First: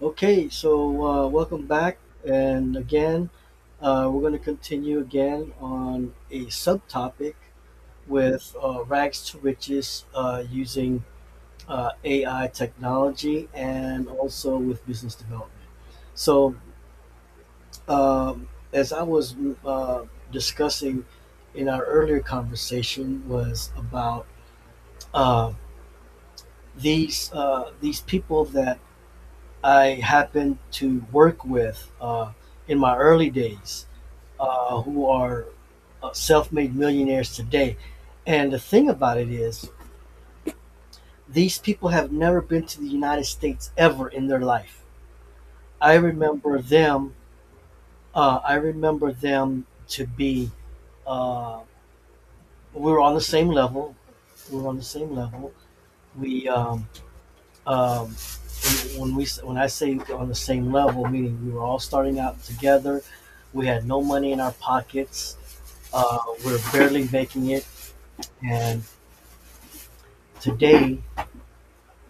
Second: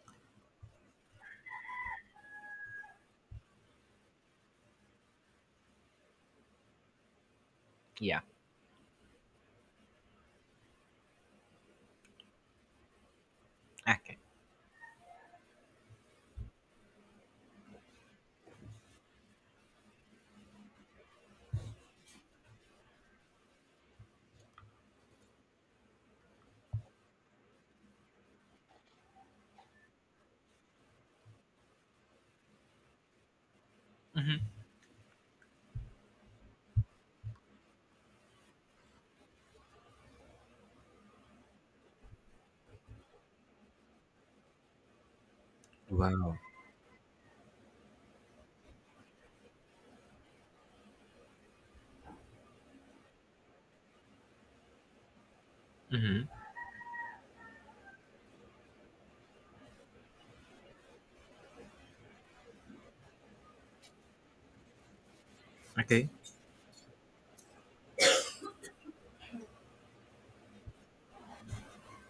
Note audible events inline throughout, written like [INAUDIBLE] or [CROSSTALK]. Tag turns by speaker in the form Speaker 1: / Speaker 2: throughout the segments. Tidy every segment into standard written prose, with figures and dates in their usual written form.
Speaker 1: Okay, so welcome back, and again, we're going to continue again on a subtopic
Speaker 2: Yeah.
Speaker 1: with rags to riches using AI technology and
Speaker 2: Okay.
Speaker 1: also with business development. So, as I was uh, discussing in our earlier conversation, was about uh, these these people that I happen to work with in my early days
Speaker 2: Mhm.
Speaker 1: who are self made millionaires today. And the thing about it is, these people have never been to the United States ever in their life. I
Speaker 2: Wow.
Speaker 1: remember them. I remember them to be. Uh, we were on the same level. We were on the same level.
Speaker 2: Mhm.
Speaker 1: We um, when, we when I say on the same level, meaning we were all starting out together, we had no money in our pockets,
Speaker 2: Okay.
Speaker 1: uh, we are barely making it, and today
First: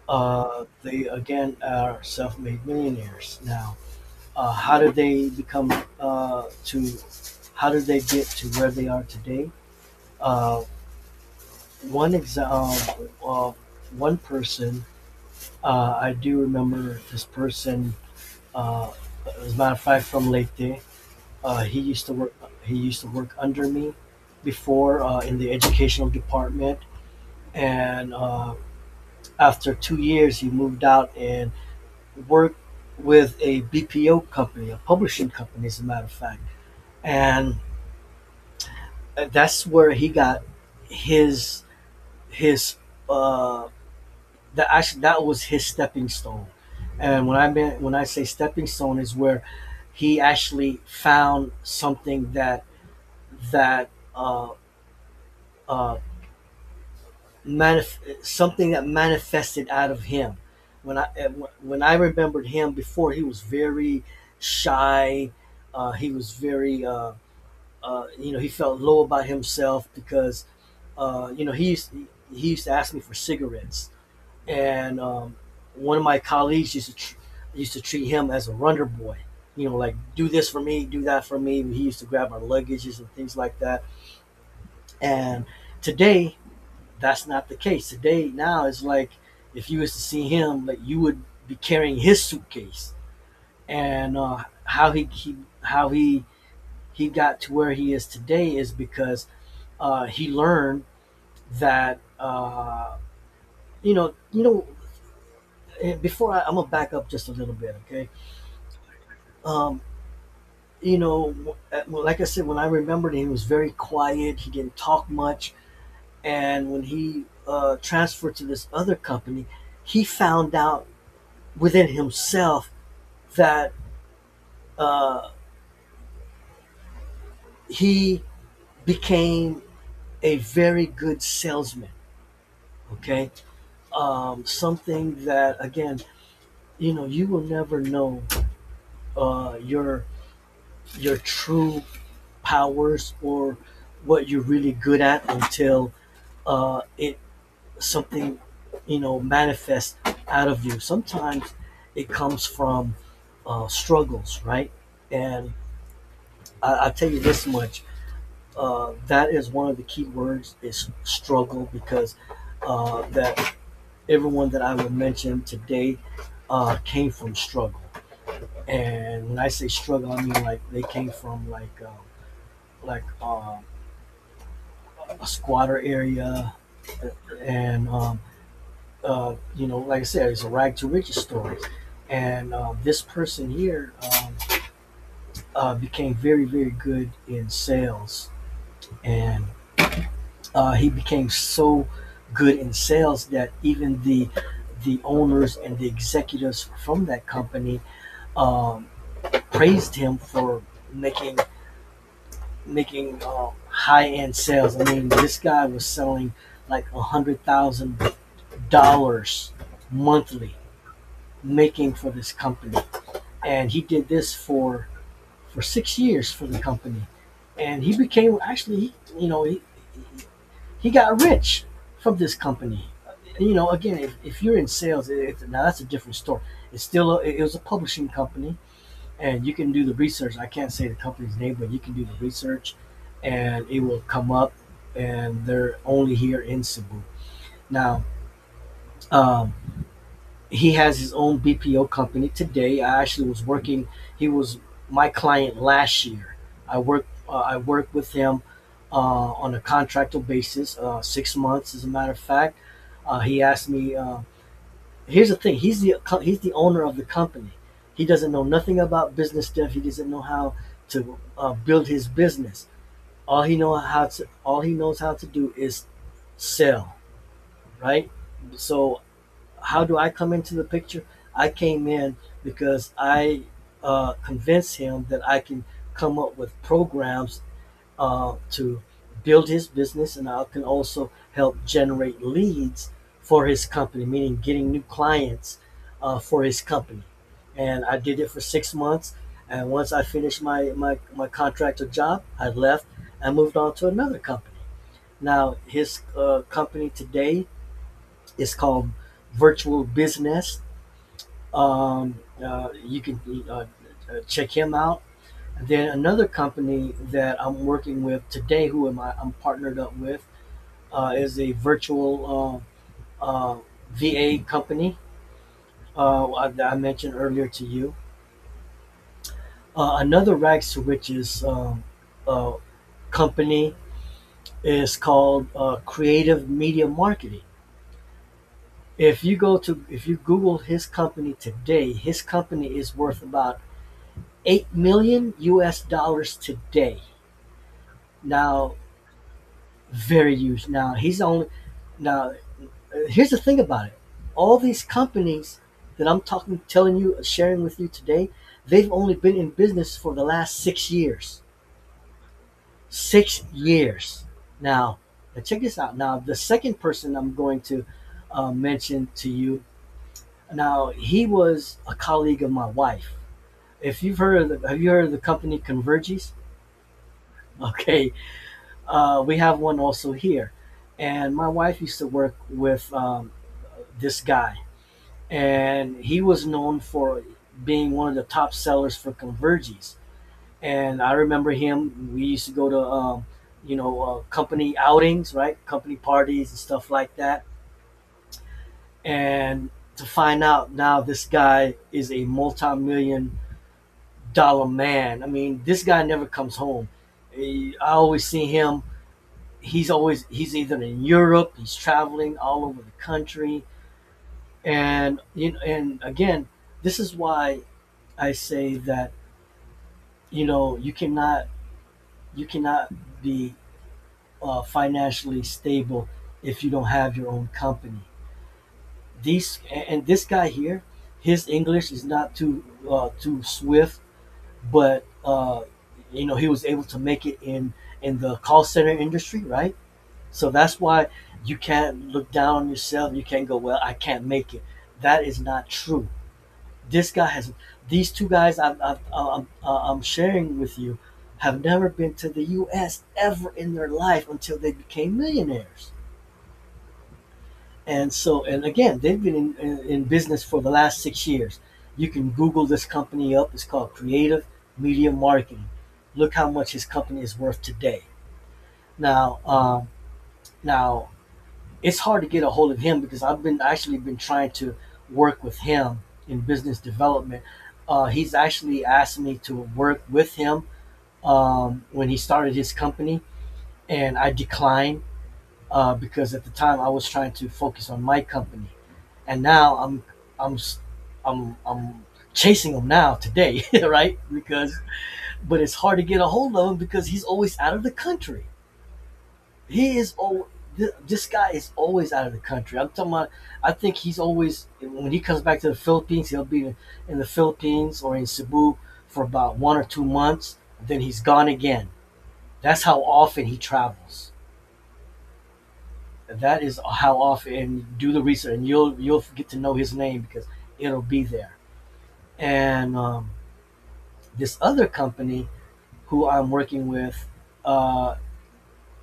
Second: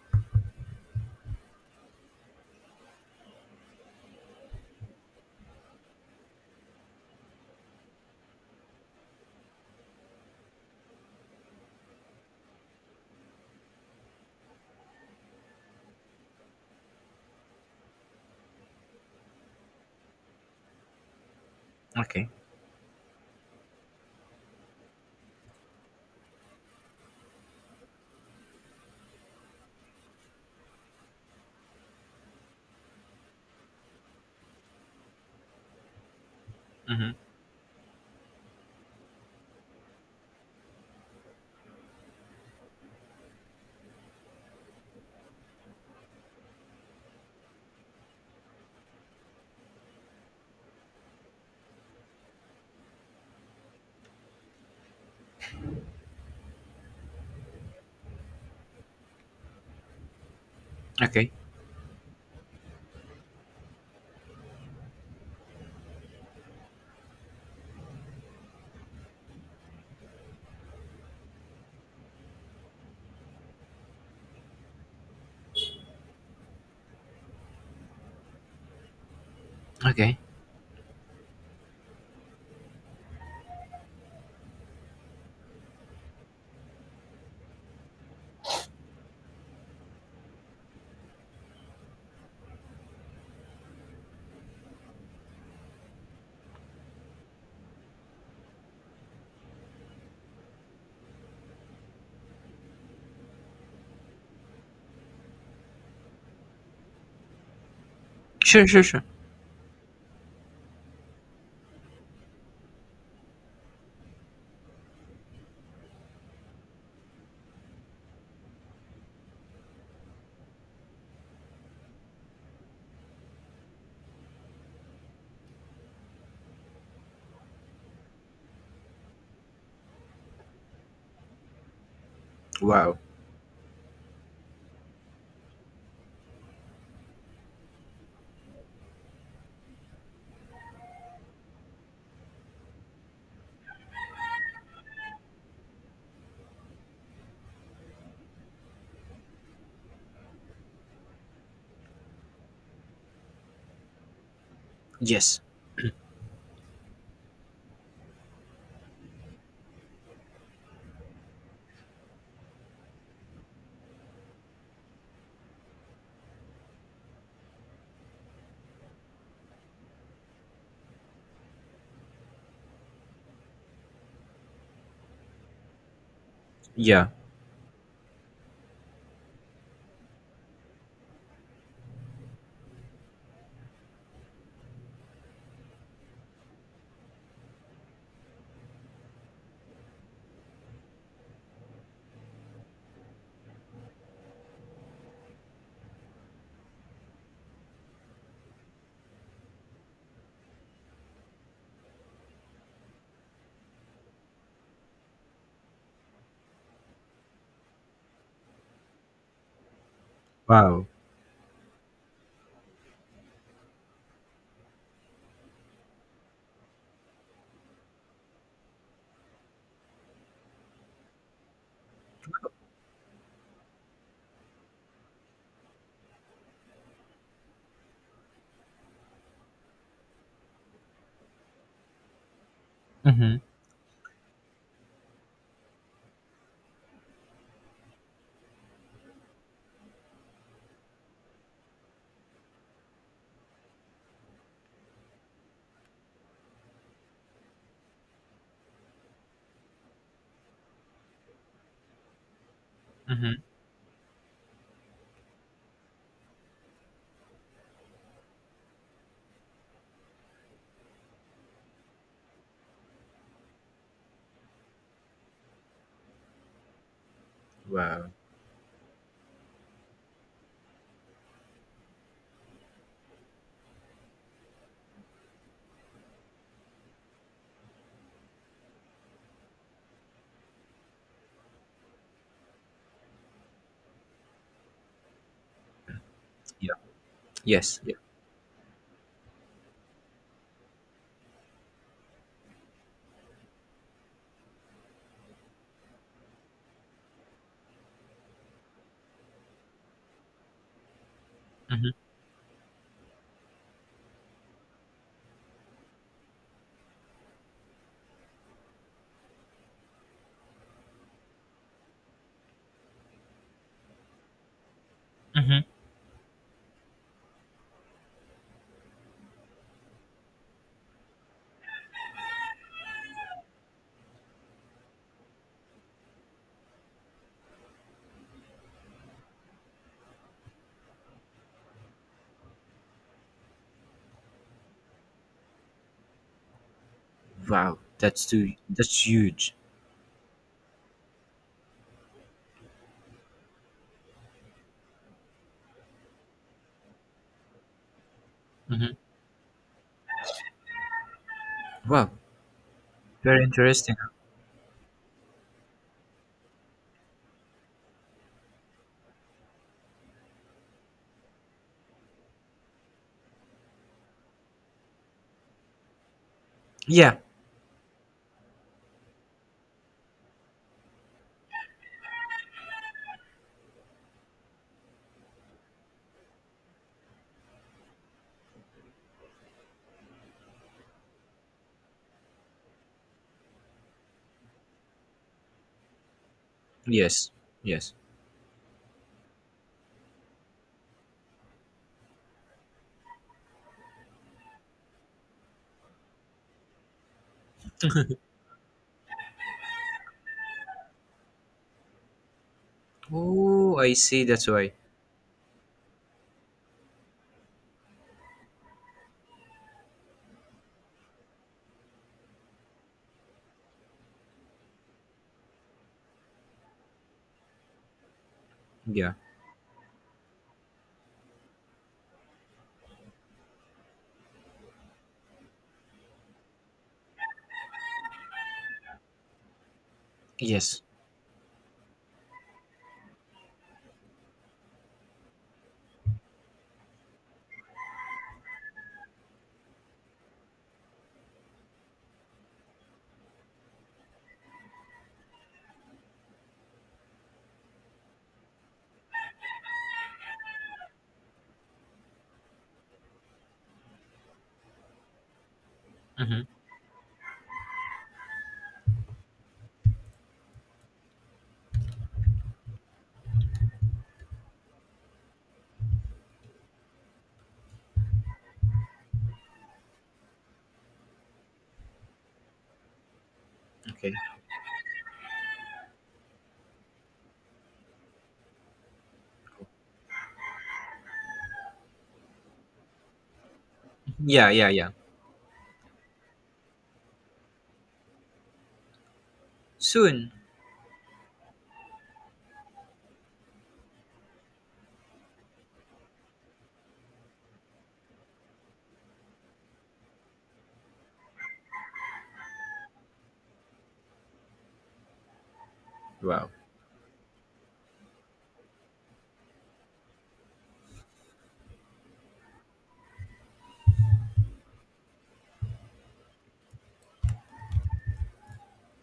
Speaker 1: they again are self-made millionaires. Now, how did they become to? How did they get to where they are today? Uh, One example, uh, one person I do remember this person. Uh, as a matter of fact, from Leyte, he used to
Speaker 2: Okay.
Speaker 1: work. He used to work under me before in the educational department, and after 2 years, he moved out and worked with a BPO company, a publishing company, as a matter of fact,
Speaker 2: Mhm.
Speaker 1: and that's where he got his his uh, that actually that was his stepping stone. And when I mean when I say stepping stone is where he actually found something that that uh, uh, something that manifested out of him. When I eh,
Speaker 2: Okay.
Speaker 1: when I remembered him before, he was very shy. He was very you know he felt low about himself because you know he used to ask me for cigarettes, and one of my colleagues used to treat him as a runner boy. You know, like
Speaker 2: Okay.
Speaker 1: do this for me, do that for me. He used to grab our luggages and things like that. And today that's not the case today. Now it's like if you was to see him, like you would be carrying his suitcase, and how he got to where he is today is because he learned that uh, you know you know. Before I'm gonna back up just a little bit, okay?
Speaker 2: Sure. Sure. Sure.
Speaker 1: Um, you know, well, like I said, when I remembered him, he was very quiet. He didn't talk much, and when he transferred to this other company, he found out within himself that uh, he became a very good salesman.
Speaker 2: Wow.
Speaker 1: Okay, something that again, you know, you will never know uh, your your true powers or what you're really good at until it something you know manifests out of you. Sometimes it comes from struggles, right?
Speaker 2: Yes.
Speaker 1: And I'll tell you this much: that is one of the key words is struggle because that everyone that I will mention today came from struggle. And when I say struggle, I mean like they came from like like uh, a squatter area,
Speaker 2: Yeah.
Speaker 1: and you know, like I said, it's a rag to riches story. And this person here became very good in sales, and he became so good in sales that even the owners and the executives from that company um, praised him for making making high end sales. I mean, this guy was selling like $100,000 monthly,
Speaker 2: Wow.
Speaker 1: making for this company, and he did this for 6 years for the company, and he became actually, you know, he got rich from this company. You know, again, if you're in sales, now that's a different story. It was a publishing company, and you can do the research. I can't say the company's name, but you can do the research,
Speaker 2: Mhm.
Speaker 1: and it will come up. And they're only here in Cebu. Now, um, he has his own BPO company today. I actually was working. He was my client last year. I worked. I worked with him uh, on a contractual basis, 6 months, as a matter of fact. He
Speaker 2: Mhm.
Speaker 1: asked me. Here's the thing. He's the owner of the company. He doesn't know nothing about business stuff. He doesn't know how to build his business. All he knows how to do is sell, right?
Speaker 2: Wow.
Speaker 1: So how do I come into the picture? I came in because I convinced him that I can come up with programs to build his business, and I can also help generate leads for his company, meaning getting new clients for his
Speaker 2: Yeah.
Speaker 1: company.
Speaker 2: Yes.
Speaker 1: And
Speaker 2: Yeah.
Speaker 1: I did it for 6 months. And once I finished my contractor job, I left and moved on to another company. Now, his company today is called Virtual Business
Speaker 2: Mhm.
Speaker 1: um, you can uh, uh, check him out. And then another company that I'm working with today, who am I? I'm partnered up with, is a virtual uh, uh, VA company
Speaker 2: Mhm.
Speaker 1: that I mentioned earlier to you. Another Rack Switches uh, company is called Creative Media Marketing. If you Google his company today, his company is worth about 8 million U.S. dollars today.
Speaker 2: Wow. That's too.
Speaker 1: Now
Speaker 2: That's huge.
Speaker 1: Very huge. Now he's only now. Here's the thing about it: all these companies that telling you, sharing with you today, they've
Speaker 2: Mhm.
Speaker 1: only been in business for the last 6 years.
Speaker 2: Wow.
Speaker 1: Six
Speaker 2: Very interesting.
Speaker 1: years. Now, now check this out. Now, the second person I'm going to mention to you. Now, he was a colleague of my wife. If you've heard of the, have you heard of the company Convergys? [LAUGHS]
Speaker 2: Yeah.
Speaker 1: Okay, we have one also here. And my wife used to work with this guy, and he was known for being one of the top sellers for Convergys. And I remember him. We used to go to, company outings, right? Company parties and stuff like
Speaker 2: Yes.
Speaker 1: that.
Speaker 2: Yes.
Speaker 1: And to find out now, this guy is a multi-million dollar man. I mean, this guy never comes home. I always see him he's either in Europe, he's traveling all over the country,
Speaker 2: Oh, I see. That's why.
Speaker 1: and you know, and again, this is why I say that you know you cannot be financially stable if you don't have your own company.
Speaker 2: Yeah.
Speaker 1: These and this guy here, his English is not too too swift, but you know he was able to make it in the call center industry, right? So that's
Speaker 2: Yes.
Speaker 1: why you can't look down on yourself. You can't go, well, I can't make it. That is not true. This guy has, these two guys I'm sharing with you have never been to the U.S. ever in their life until they became millionaires. And so, and again, they've been in business for the last 6 years. You can Google this company up. It's called Creative Media Marketing. Look
Speaker 2: Mhm.
Speaker 1: how much his company is worth today. Now, now it's hard to get a hold of him because I've been actually been trying to work with him in business development. He's actually asked me to work with him when he started his company,
Speaker 2: Okay.
Speaker 1: and I declined because at the time I was trying to focus on my company, and now I'm I I'm chasing him now today, [LAUGHS] right?
Speaker 2: Yeah. Yeah.
Speaker 1: Because
Speaker 2: Yeah.
Speaker 1: but it's hard to get a hold of him because he's always out of the country. He is
Speaker 2: Soon.
Speaker 1: oh This guy is always out of the country. I'm talking about. I think he's always when he comes back to the Philippines, he'll be in the Philippines or in Cebu for about 1 or 2 months. Then he's gone again. That's how often he travels.
Speaker 2: Wow.
Speaker 1: That is how often. And do the research, and you'll get to know his name because it'll be there. And this other company who I'm working with, uh,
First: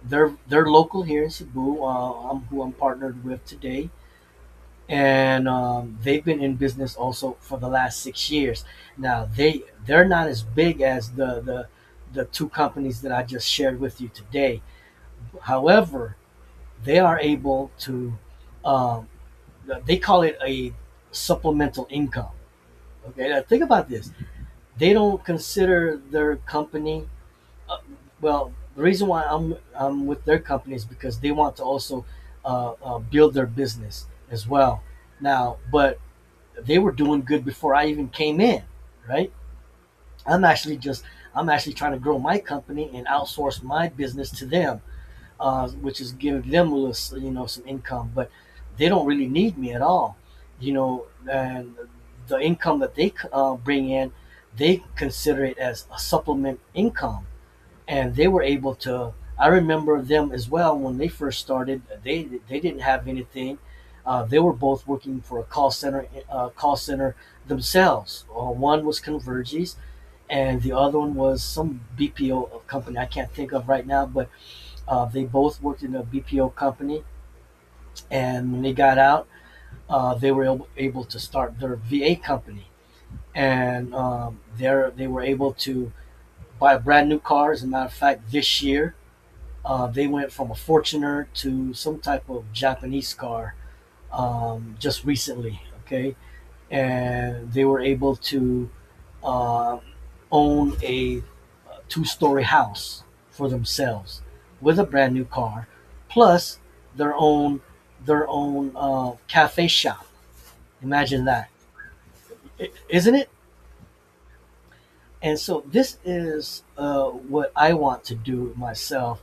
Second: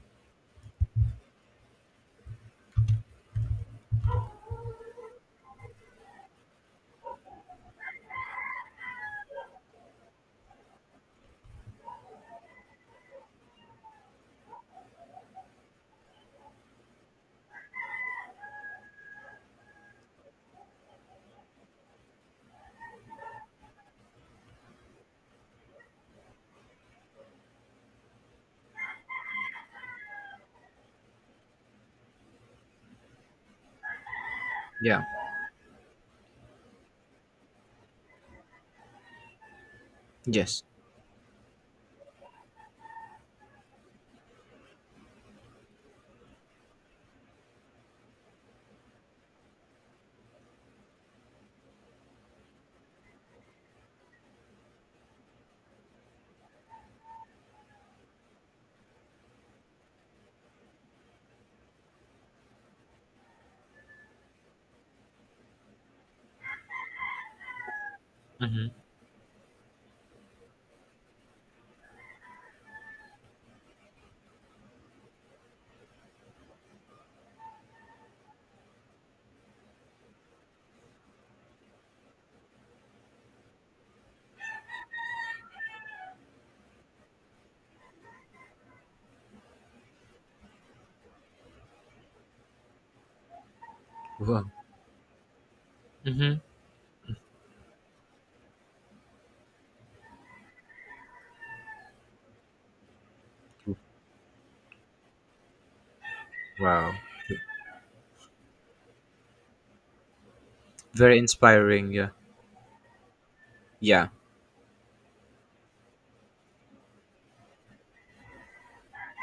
Speaker 1: they're local here in Cebu. Who I'm partnered with today and they've been in business also for the last 6 years. Now they're not as big as the the two companies that I just shared with you today. However, they are able to um, they call it a supplemental income. Okay, now think about this. They don't consider their company. Uh, well, the reason why I'm with their company is because they want to also build their business as well.
Speaker 2: Yeah.
Speaker 1: Now, but they were doing good before I even came in, right? I'm
Speaker 2: Yes.
Speaker 1: actually just I'm actually trying to grow my company and outsource my business to them, which is giving them a little, some income. But they don't really need me at all, And the income that they bring in, they consider it as a supplement income and they were able to. I remember them as well when they first started. They didn't have anything. They were both working for a call center themselves.
Speaker 2: Mhm.
Speaker 1: One was Convergys, and the other one was some BPO company I can't think of right now. But they both worked in a BPO company, and when they got out, they were able to start their VA company, and there they were able to buy brand new cars. As a matter of fact, this year they went from a Fortuner to some type of Japanese car
Speaker 2: Wow.
Speaker 1: just recently. Okay,
Speaker 2: Mhm.
Speaker 1: and they were able to uh, own a two-story house for themselves with a brand new car, plus
Speaker 2: Wow.
Speaker 1: their own their own cafe shop.
Speaker 2: Very
Speaker 1: Imagine that,
Speaker 2: inspiring. Yeah.
Speaker 1: not it?
Speaker 2: Yeah.
Speaker 1: And so this is what I want to do myself.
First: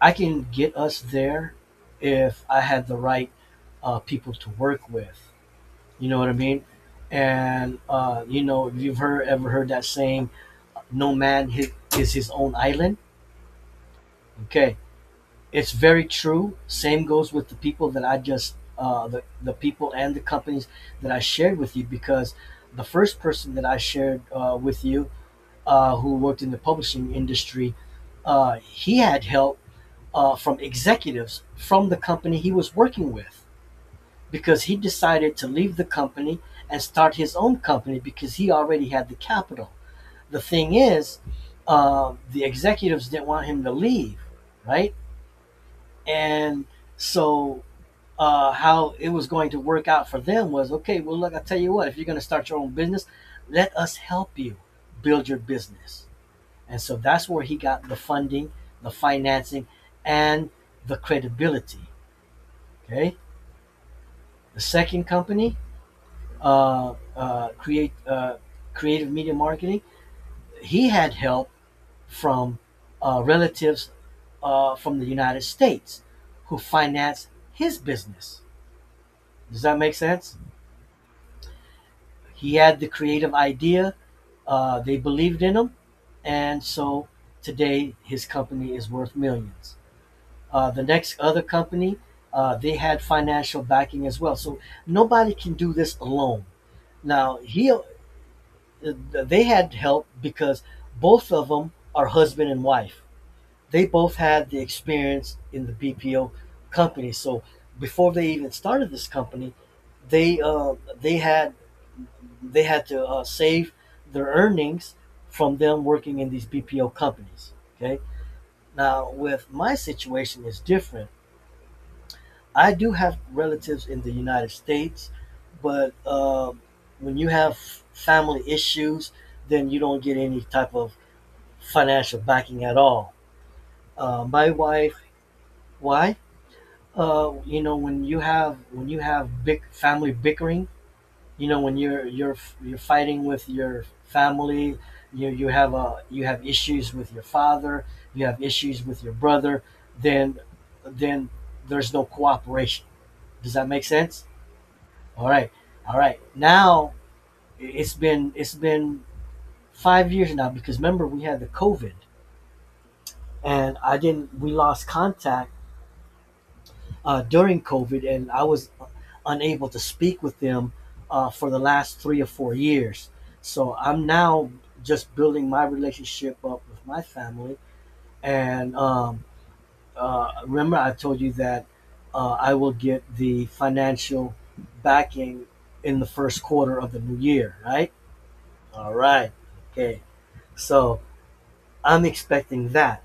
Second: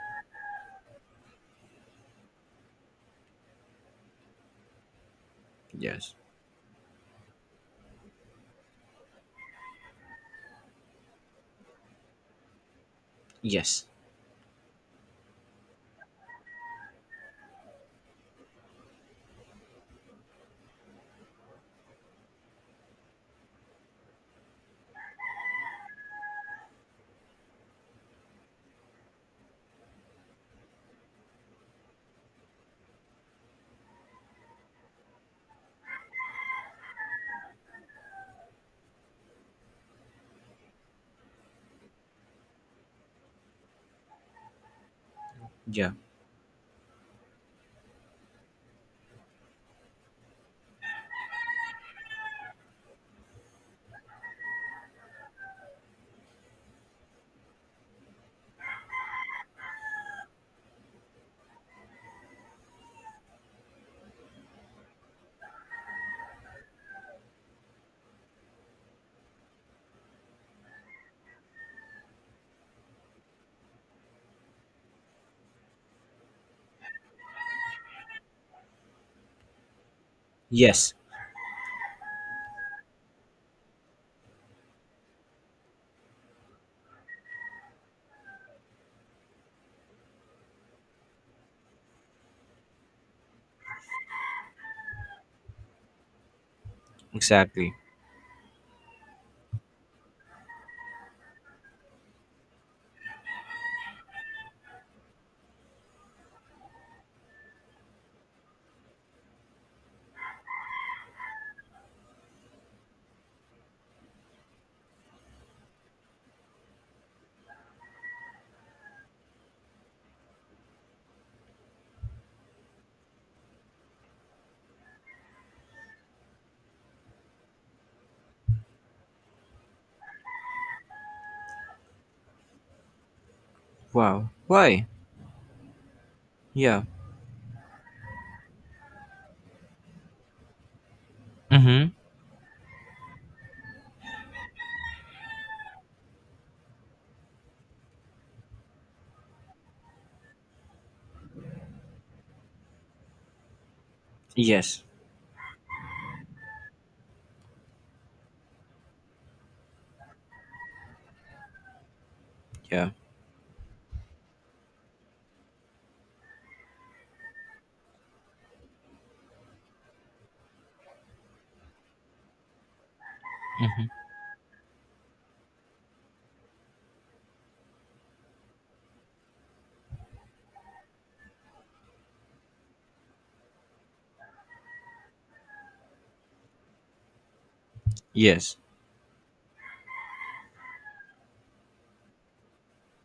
Speaker 1: I can get us there if I had the right people to work with. You
Speaker 2: Yes.
Speaker 1: know what I mean? And if you've heard that saying, "No man is his own island."
Speaker 2: Yes.
Speaker 1: Okay, it's very true. Same goes with the people that I just the people and the companies that I shared with you. Because the first person that I shared with you, who worked in the publishing industry, he had help from executives from the company he was working with, because he decided to leave the company and start his own company because he already had the capital. The thing is, the executives didn't want him to leave, right?
Speaker 2: Yeah.
Speaker 1: And so how it was going to work out for them was okay. Well, look, I tell you what, if you're going to start your own business, let us help you build your business. And so that's where he got the funding, the financing, and the credibility. Okay. The second company, create creative media marketing. He had help from relatives from the United States who financed his business. Does that make sense?
Speaker 2: Yes.
Speaker 1: He had the creative idea. They believed in him, and so today his company is worth millions. The next other company, they had financial backing as well. So nobody can do this alone. Now he,
Speaker 2: Exactly.
Speaker 1: uh, they had help because both of them are husband and wife. They both had the experience in the BPO company. So before they even started this company, they uh, they had they had to save their earnings from them working in these BPO companies. Okay. Now, with my situation is different. I do have relatives in the United States, but when you have family issues, then you don't get any type of financial backing at all.
Speaker 2: Wow.
Speaker 1: My
Speaker 2: Why?
Speaker 1: wife, why?
Speaker 2: Yeah.
Speaker 1: When you have big family bickering, you know, when
Speaker 2: Mm-hmm.
Speaker 1: you're you're fighting with your family, you have a you have issues with your father, you have issues with your brother, then then there's no cooperation. Does that make sense?
Speaker 2: Yes.
Speaker 1: All right. All right, now, it's been 5 years now, because remember we had the covid,
Speaker 2: Yeah.
Speaker 1: and I didn't we lost contact during COVID, and I was unable to speak with them for the last 3 or 4 years. So
Speaker 2: Mm-hmm.
Speaker 1: I'm now just building my relationship up with my family. And remember, I told you that I will get the financial backing in the first quarter of the new year, right?
Speaker 2: Yes.
Speaker 1: All right. Okay. So I'm expecting that.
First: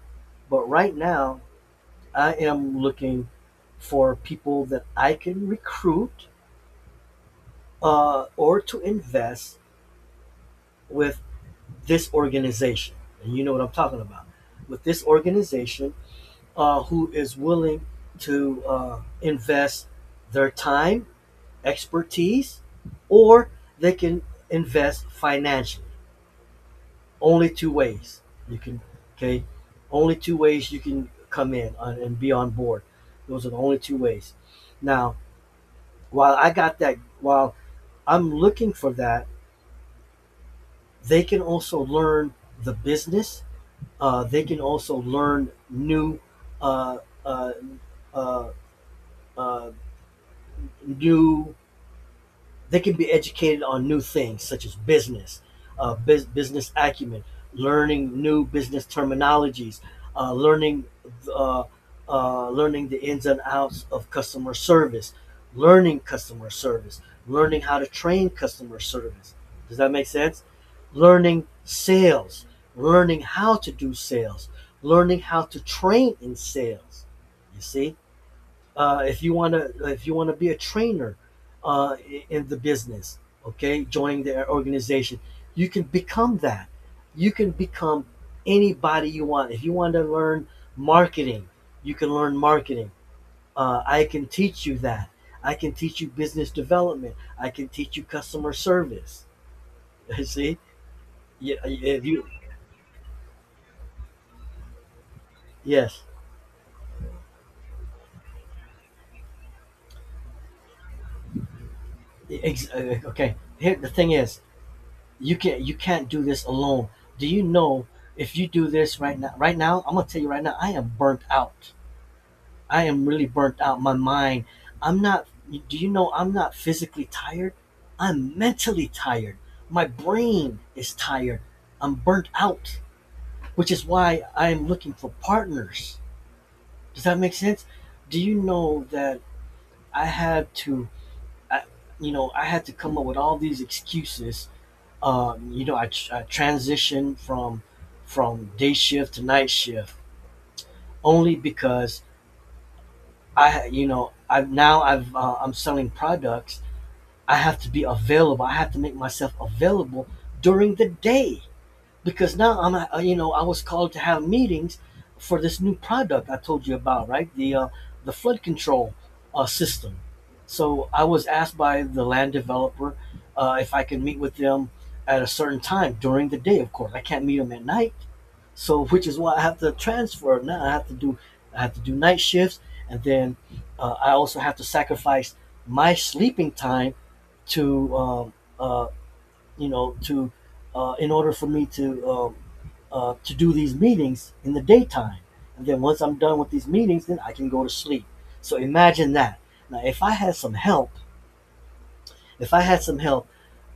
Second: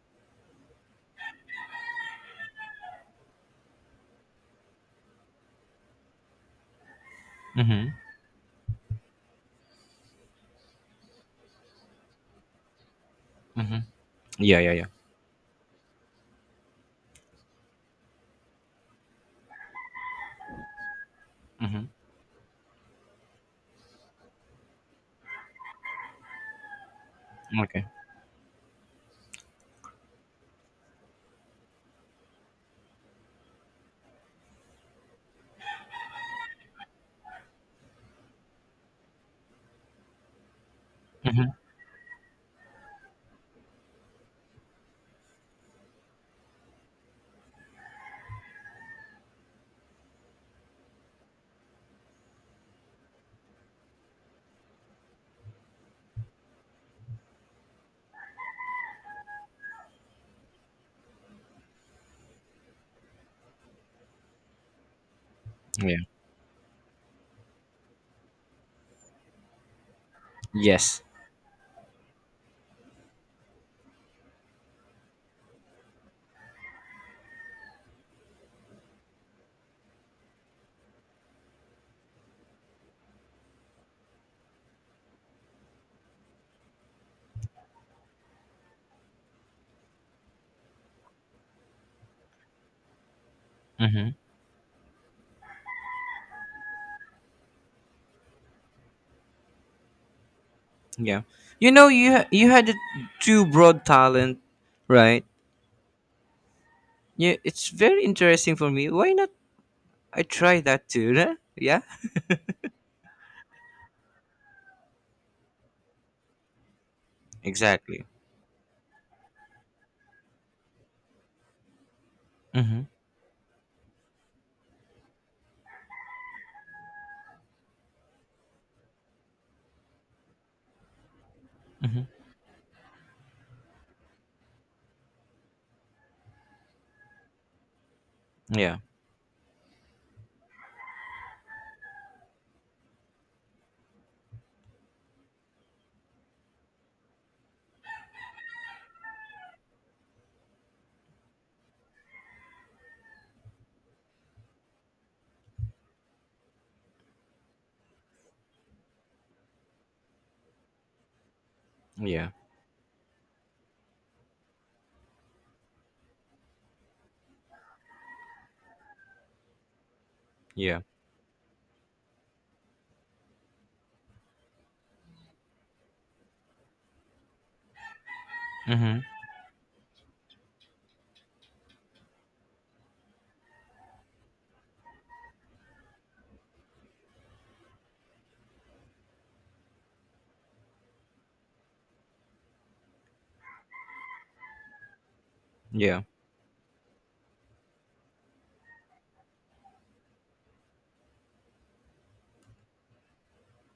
Speaker 1: But right now, I am looking for people that I can recruit
Speaker 2: Mm-hmm.
Speaker 1: or to invest with this organization. And you know what I'm
Speaker 2: Mm-hmm.
Speaker 1: talking about.
Speaker 2: Yeah. Yeah.
Speaker 1: With
Speaker 2: Yeah.
Speaker 1: this organization, who is willing to invest their time,
Speaker 2: Mm-hmm.
Speaker 1: expertise, or they can invest financially. Only two
Speaker 2: Okay.
Speaker 1: ways you can, okay? Only two ways you can come in on- and be on board. Those are the only two ways. Now, while I got that, while I'm looking for that, they can
Speaker 2: Mm-hmm.
Speaker 1: also learn the business. They can also learn new uh, uh, uh, uh, new they can be educated on new things such as business, business acumen, learning new business terminologies, learning uh, learning the ins and outs of customer service,
Speaker 2: Yeah.
Speaker 1: learning customer service, learning how to train customer service. Does that make sense?
Speaker 2: Yes.
Speaker 1: Learning sales, learning how to do sales, learning how to train in sales. You see, if you want to be a trainer uh, in the business. Okay, joining their organization, you can become that. You can become anybody you want. If you want to learn marketing, you can learn marketing. I
Speaker 2: Mm-hmm.
Speaker 1: can teach you that. I can teach you business development. I can teach you customer service. [LAUGHS] See.
Speaker 2: Yeah.
Speaker 1: Yeah,
Speaker 2: You know,
Speaker 1: if you
Speaker 2: you had a too broad talent, right?
Speaker 1: yes.
Speaker 2: Yeah. It's very interesting for me. Why not? I try that too. Huh? Yeah.
Speaker 1: Okay, here the thing is, you can't do this alone. Do you know
Speaker 2: Exactly.
Speaker 1: if you do this right now, I'm gonna tell you right now, I am burnt out.
Speaker 2: Mm-hmm.
Speaker 1: I am really burnt out. My mind, I'm not. Do you know I'm not physically tired? I'm mentally tired. My brain is tired. I'm
Speaker 2: Mm-hmm.
Speaker 1: burnt out, which is why I am looking for partners. Does that make sense? Do you
Speaker 2: Yeah.
Speaker 1: know that I had to, I, I had to come up with all these excuses. I transitioned from day shift to night shift only because, I'm selling products. I have to be available. I have to make myself available during the day,
Speaker 2: Yeah.
Speaker 1: because now I was called to have meetings for this new product I told you about, right? The flood control system.
Speaker 2: Yeah.
Speaker 1: So I was asked by the land developer if I could meet with them at a certain time during the day. Of course, I can't meet them at night. So
Speaker 2: Mm-hmm.
Speaker 1: which is why I have to transfer now. I have to do night shifts, and then I also have to sacrifice my sleeping time to uh, you know, to in order for me to do these meetings in the daytime. And then once
Speaker 2: Yeah.
Speaker 1: I'm done with these meetings, then I can go to sleep. So imagine that. Now, if I had some help, if I had some help,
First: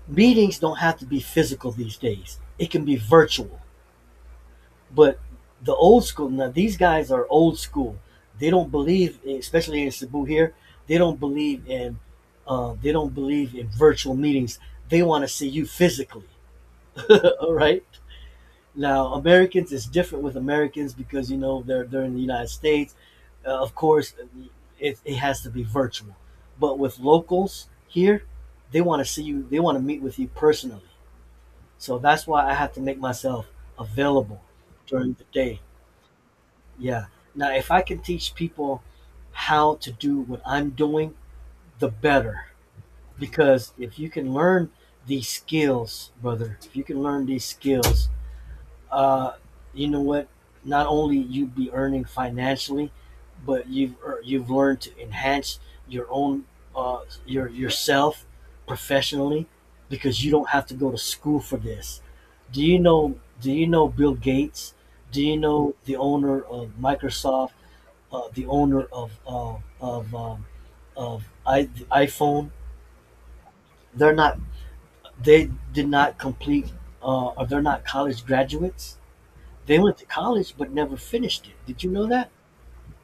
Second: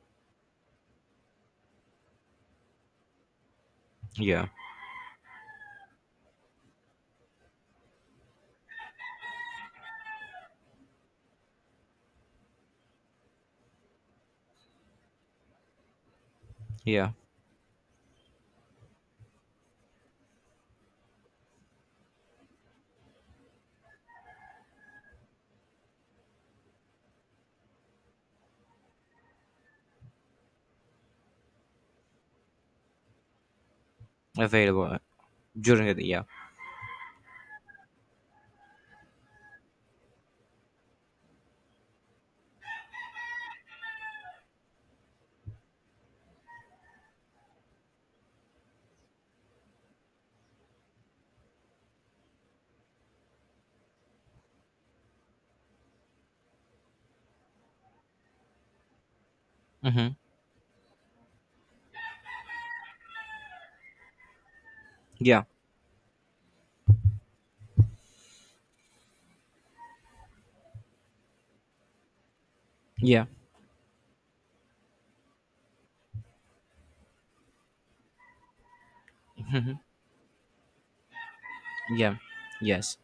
Speaker 1: meetings don't have to be physical these days. It can be virtual.
Speaker 2: Yeah.
Speaker 1: But the old school, now these guys are old school. They don't believe, especially in Cebu here, they don't believe in virtual meetings. They want to see you physically. [LAUGHS]
Speaker 2: Yeah.
Speaker 1: All right. Now, Americans is different. With Americans, because you know they're in the United States. Of course, it has to be virtual. But with locals here, they want to see you. They want to meet with you personally. So that's why I have to make myself available
Speaker 2: Available,
Speaker 1: during the day.
Speaker 2: during the yeah.
Speaker 1: Yeah. Now, if I can teach people how to do what I'm doing, the better. Because if you can learn these skills, brother, if you can learn these skills, uh, you know what? Not only you'd be earning financially, but you've learned to enhance your own, uh, yourself professionally,
Speaker 2: Mm-hmm.
Speaker 1: because you don't have to go to school for this. Do you know? Do you know Bill Gates? Do you
Speaker 2: Yeah.
Speaker 1: know the owner of Microsoft? The owner of of um, the iPhone?
Speaker 2: Yeah.
Speaker 1: They're not. They did not complete, or they're not college graduates.
Speaker 2: Mm-hmm.
Speaker 1: They went to college but never finished it. Did you know
Speaker 2: Yeah.
Speaker 1: that?
Speaker 2: Yes.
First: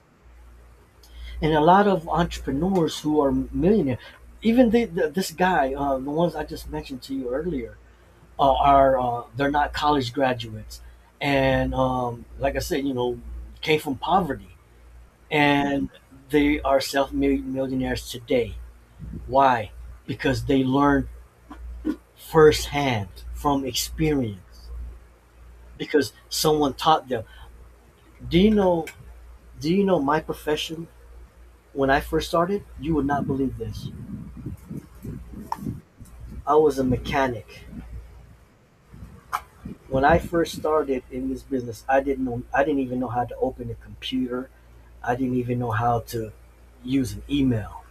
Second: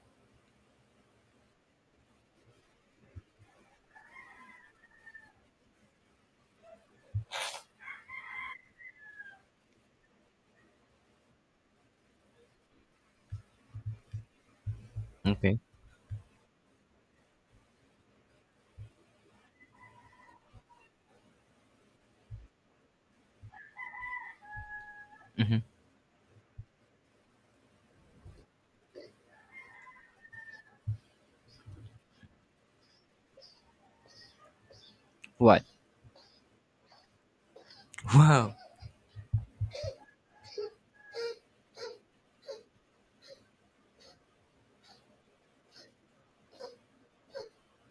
Speaker 1: And a lot of entrepreneurs who are millionaires, even the this guy, the ones I just mentioned to you earlier, are they're not college graduates, and like I said, you know, came from poverty,
Speaker 2: Okay.
Speaker 1: and they are self-millionaires made today. Why? Because they learned firsthand from experience.
Speaker 2: Mm-hmm.
Speaker 1: Because someone taught them. Do you know? Do you know my profession? When I first started, you would not believe this.
Speaker 2: What?
Speaker 1: I was a mechanic.
Speaker 2: Wow.
Speaker 1: When I first started in this business, I didn't even know how to open a computer. I didn't even know how to use an email.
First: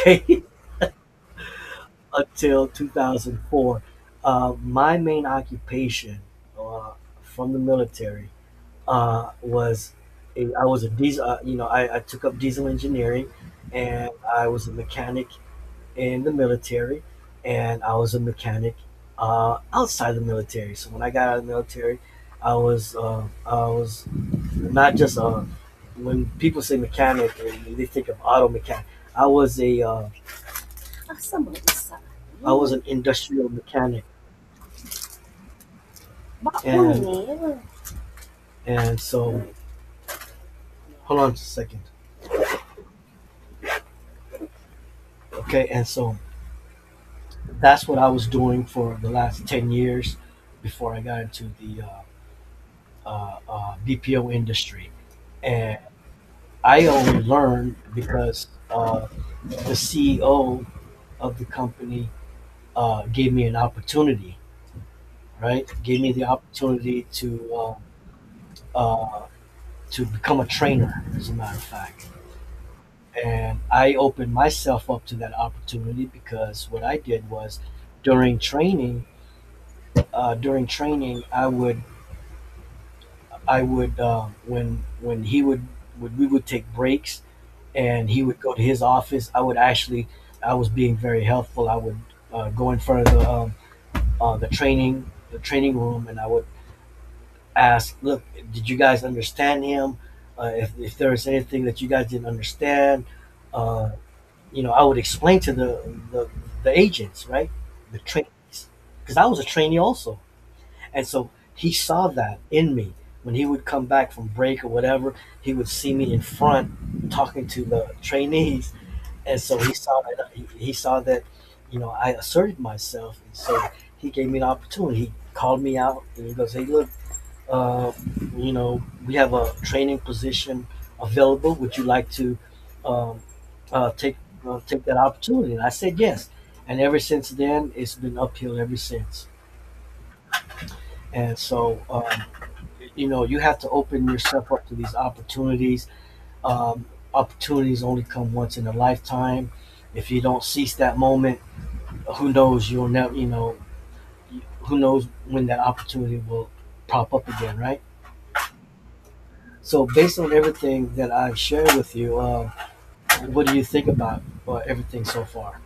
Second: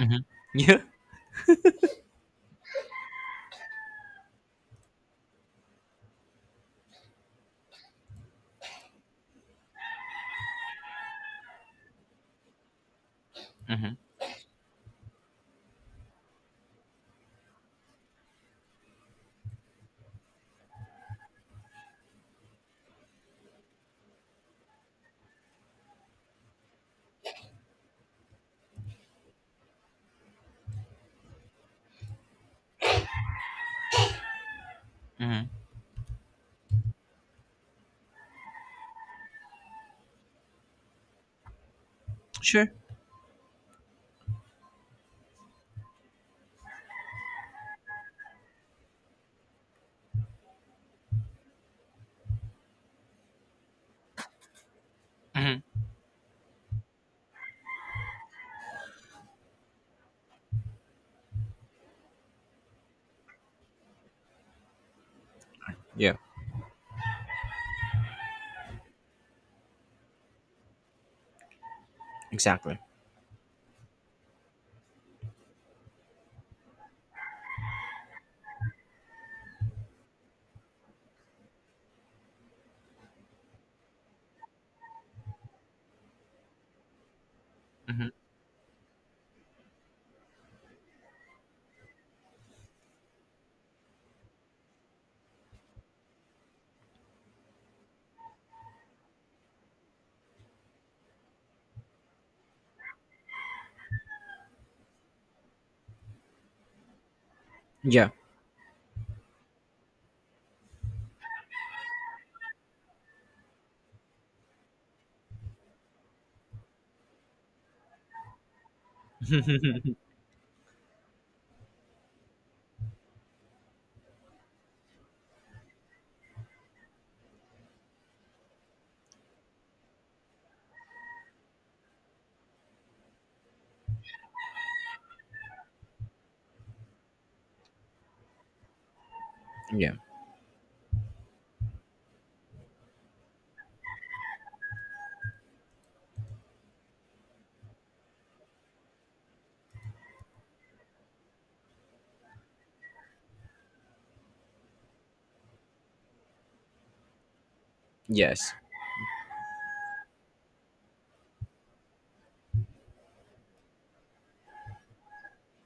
Speaker 2: Mm-hmm. [LAUGHS] Yeah.
Speaker 1: [LAUGHS] until 2004. My main occupation uh, from the military was I was a diesel. I took up diesel engineering, and
Speaker 2: Mm-hmm.
Speaker 1: I was a mechanic in the military, and I was a mechanic outside the military. So when I got out of the military, I was not just a when people say mechanic, they think of auto mechanic. I was a I was an industrial mechanic,
Speaker 2: Mm-hmm.
Speaker 1: and and so hold on just a second,
Speaker 2: Sure.
Speaker 1: okay. And so that's what I was doing for the last 10 years before I got into the BPO industry, and
Speaker 2: Mm-hmm.
Speaker 1: I only learned because the CEO of the company gave me an opportunity, right? Gave me
Speaker 2: Yeah.
Speaker 1: the opportunity uh, to become a trainer, as a matter of fact.
Speaker 2: Exactly.
Speaker 1: And I opened myself up to that opportunity because what I did was during training, during training, I would when he would when we would take breaks
Speaker 2: Mm-hmm.
Speaker 1: and he would go to his office. I would actually, I was being very helpful. I would go in front of the training room, and I would ask, "Look, did you guys understand him? If there was anything that you guys didn't understand, uh, I would explain to the agents, right, the
Speaker 2: Yeah.
Speaker 1: trainees, because I was a trainee also, and so he saw that in me when he would come back from break or whatever. He would see me in front talking to the trainees, and so
Speaker 2: [LAUGHS]
Speaker 1: saw that you know I asserted myself, and so he gave me an opportunity. He called me out, and he goes, "Hey, look, uh, you know we have a training position available. Would you like to um, uh, take take that opportunity?" And I said yes, and ever since then it's been uphill ever since.
Speaker 2: yeah.
Speaker 1: And you know you have to open yourself up to these opportunities. Um, Opportunities only come once in a lifetime. If you don't seize that moment, who knows you'll never you know who knows when that opportunity will pop up again, right?
Speaker 2: Yes.
Speaker 1: So based on everything that I've shared with you, what do you think about everything so far?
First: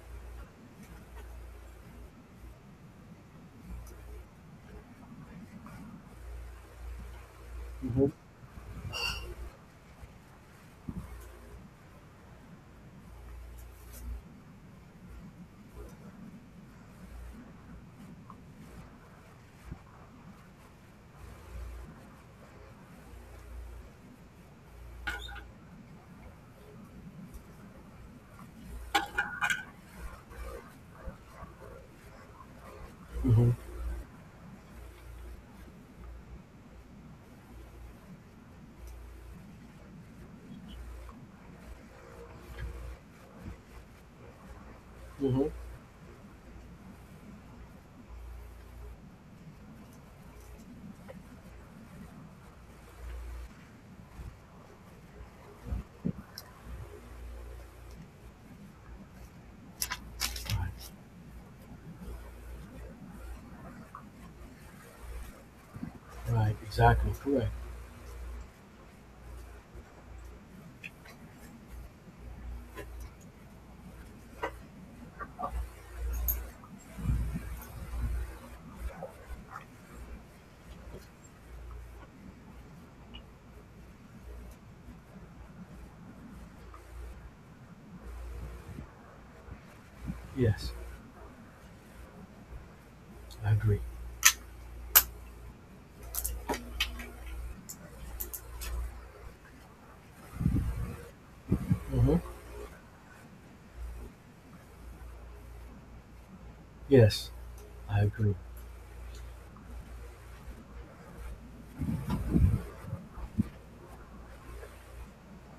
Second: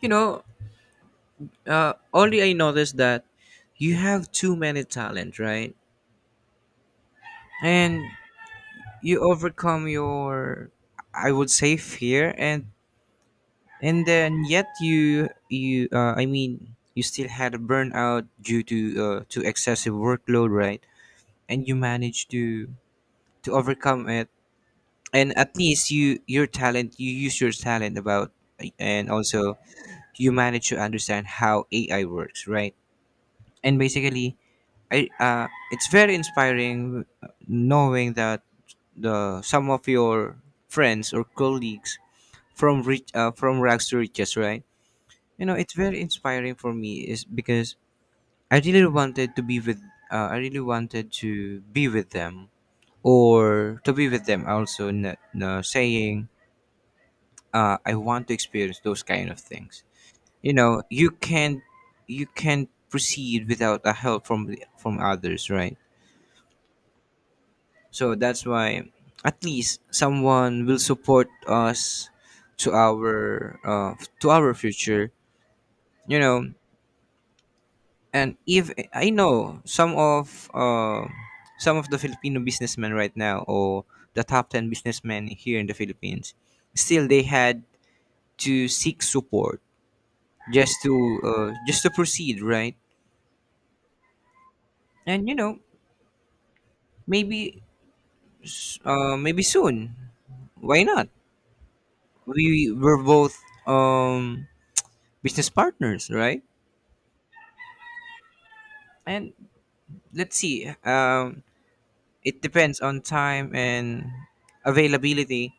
Speaker 2: You know, only I noticed that you have too many talent, right? And
Speaker 1: Hmm.
Speaker 2: you overcome your, I would say, fear, and then yet you I mean you still had a burnout due to, to excessive workload, right? And you managed to overcome it. And at least you your talent you use your talent about, and also you manage to understand how AI works, right?
Speaker 1: Hmm.
Speaker 2: And basically, I it's very inspiring, knowing that the some of your friends or colleagues from rags to riches, right? You
Speaker 1: Hmm.
Speaker 2: know, it's very inspiring for me, is because i really wanted to be with I really wanted to be with them, or to be with them also saying, I want to experience those kind of things. You know, you can't proceed without a help from others, right?
Speaker 1: Right, exactly, correct.
Speaker 2: So that's why at least someone will support us to our uh, to our future, you know. And if I know some of the Filipino businessmen right now, or the top 10 businessmen here in the Philippines, still they had to seek support
Speaker 1: Yes,
Speaker 2: just to just to proceed, right?
Speaker 1: I agree.
Speaker 2: And you know, maybe maybe soon, why not,
Speaker 1: Hmm.
Speaker 2: we were both, um, business partners, right?
Speaker 1: Yes, I agree.
Speaker 2: And let's see, it depends on time and availability,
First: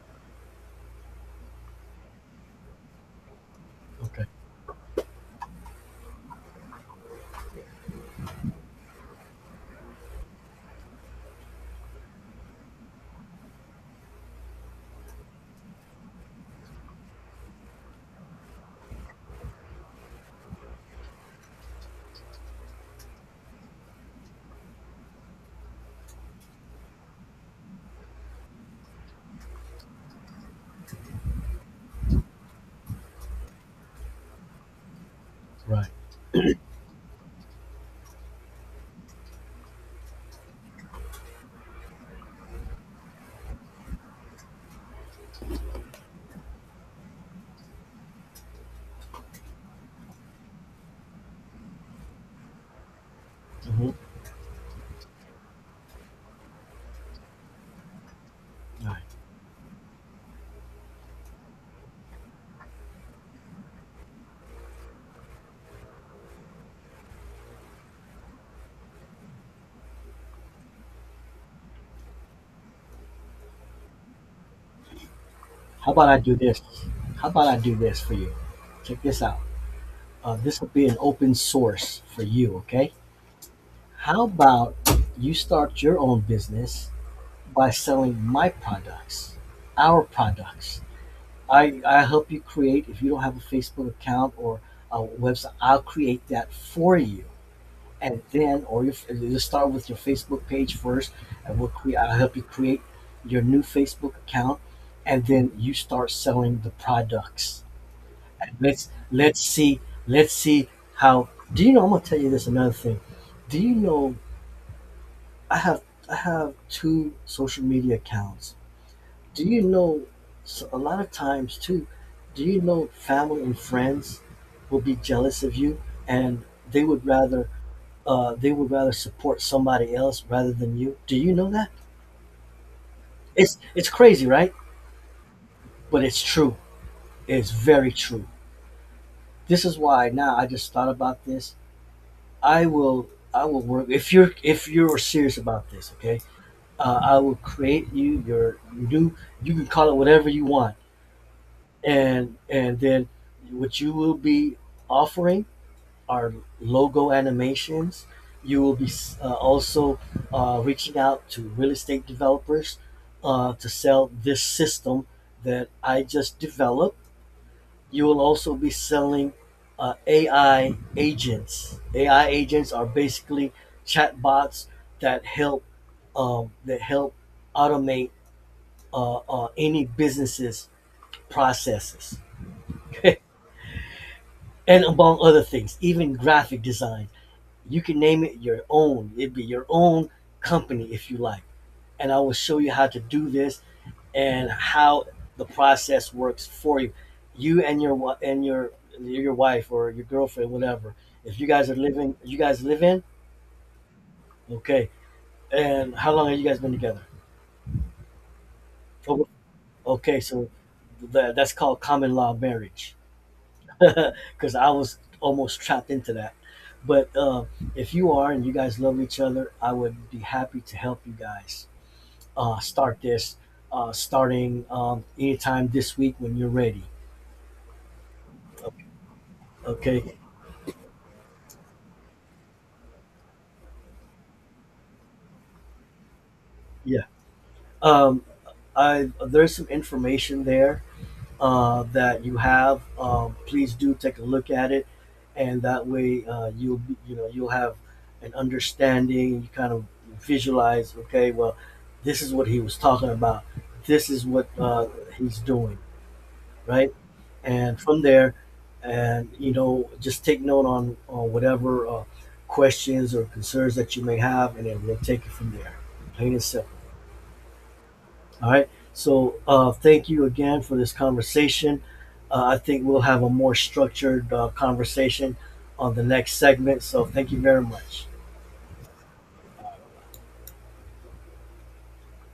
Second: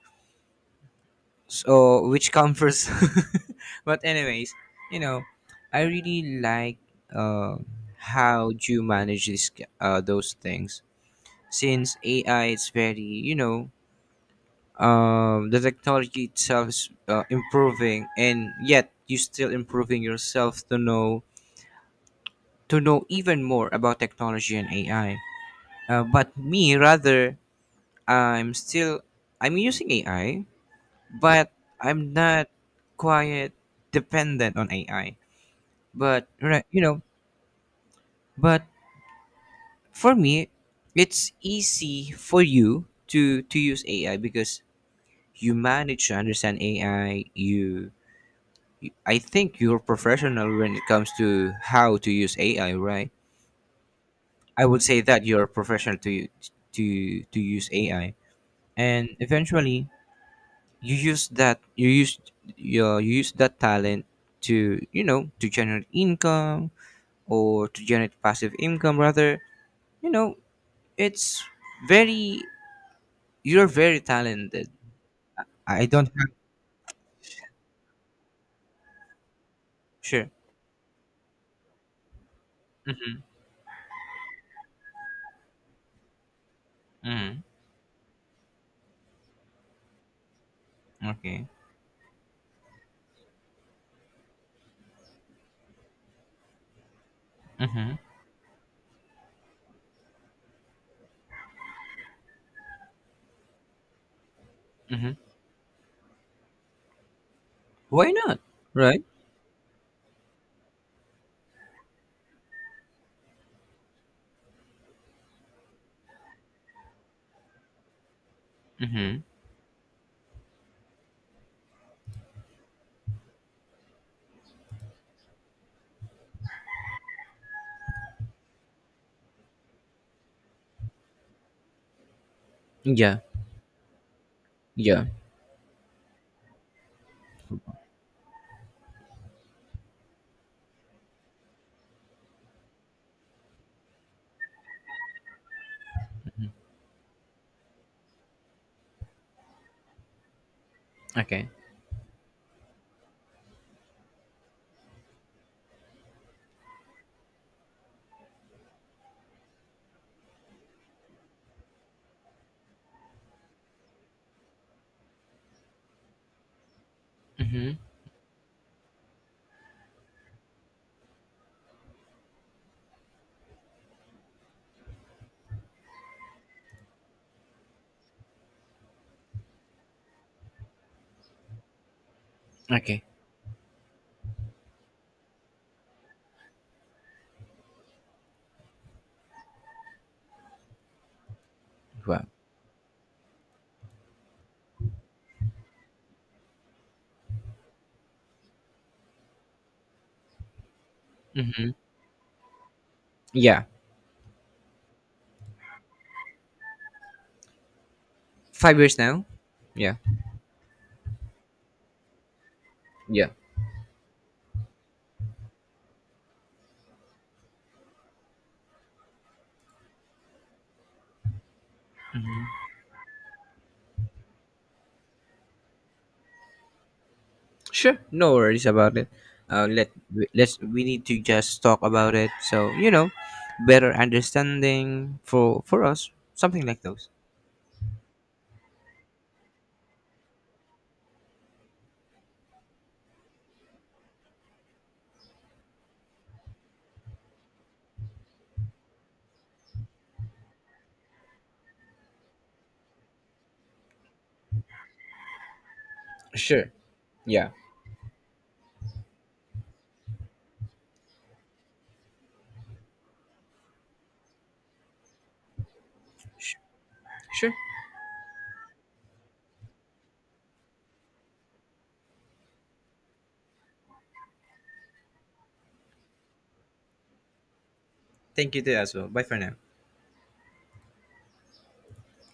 Speaker 2: so which comes first. [LAUGHS] But
Speaker 1: Okay.
Speaker 2: anyways, you know, I really like, uh, how you manage this those things, since AI is very, you know, the technology itself is, improving, and yet you still improving yourself to know, to know even more about technology and AI. But me rather, i'm still I'm using AI, but I'm not quite dependent on AI.
Speaker 1: Right.
Speaker 2: But right, but for me, it's easy for you to use AI, because you manage to understand AI. I think you're professional when it comes to how to use AI, right?
Speaker 1: Hmm.
Speaker 2: I would say that you're a professional to to to use AI, and
Speaker 1: Right.
Speaker 2: eventually you use that you use you use that talent to, to generate income, or to generate passive income rather. You know, it's very you're very talented. I
Speaker 1: How
Speaker 2: don't
Speaker 1: about I
Speaker 2: have.
Speaker 1: do this? How about I do this for you. Check this out.
Speaker 2: Sure.
Speaker 1: This will be an open source for you, okay?
Speaker 2: Mm-hmm.
Speaker 1: How about you start your own business
Speaker 2: Mm-hmm.
Speaker 1: by selling my products, our products?
Speaker 2: Okay.
Speaker 1: I help you create, if you don't have a Facebook account or a website, I'll create that for you.
Speaker 2: Mm-hmm.
Speaker 1: And then, or you just start with your Facebook page first, and I'll help you create your new Facebook account.
Speaker 2: Mm-hmm.
Speaker 1: And then you start selling the products.
Speaker 2: Why not?
Speaker 1: And
Speaker 2: Right.
Speaker 1: let's see how, do you know, I'm going to tell you this another thing. Do you know I have I have two social media accounts.
Speaker 2: Mm-hmm.
Speaker 1: Do you know, so a lot of times too, do you know family and friends will be jealous of you, and they would rather they would rather support somebody else rather than you. Do you know that?
Speaker 2: Yeah.
Speaker 1: It's crazy, right?
Speaker 2: Yeah.
Speaker 1: But it's true. It's very true. This is why now I just thought about this. I will I will work if you're serious about this, okay? I will create you your new, you can call it whatever you want,
Speaker 2: Okay.
Speaker 1: and then what you will be offering are logo animations. You will be also reaching out to real estate developers to sell this system that I just developed.
Speaker 2: Mm-hmm.
Speaker 1: You will also be selling AI agents. AI agents are basically chatbots that help automate any businesses processes.
Speaker 2: Okay.
Speaker 1: [LAUGHS] And among other things, even graphic design. You can name it your own. It'd be your own company if you like. And I
Speaker 2: Well.
Speaker 1: will show you how to do this and how the process works for you. You and and your your wife or your girlfriend, whatever. If you guys
Speaker 2: Mm-hmm.
Speaker 1: are living, you guys live in,
Speaker 2: Yeah.
Speaker 1: okay. And how long have you guys been together?
Speaker 2: 5 years
Speaker 1: Over-
Speaker 2: now. Yeah.
Speaker 1: Okay, so that's called common law marriage.
Speaker 2: Yeah.
Speaker 1: [LAUGHS] Because I was almost trapped into that. But if you are and you guys love each other, I would be happy to help you guys
Speaker 2: Mhm.
Speaker 1: start this, starting anytime this week when you're ready.
Speaker 2: Sure, no worries about it. Let
Speaker 1: Okay.
Speaker 2: we- let's we need to just talk about it. So, better understanding for us, something like
Speaker 1: Yeah.
Speaker 2: those.
Speaker 1: Um, I there's some information there that you have, please do take a look at it, and that way you'll be, you know, you'll have an understanding. You kind of visualize, okay, well, this is what he was talking about. This is what he's doing,
Speaker 2: Sure.
Speaker 1: right?
Speaker 2: Yeah.
Speaker 1: And from there, and you know, just take note on whatever questions or concerns that you may have, and then we'll take it from there. Plain and
Speaker 2: Sh-
Speaker 1: simple.
Speaker 2: sure.
Speaker 1: All right. So thank you again for this conversation. I think we'll have a more structured conversation on the next segment. So thank you very much.
Speaker 2: Thank you too as well. Bye for now.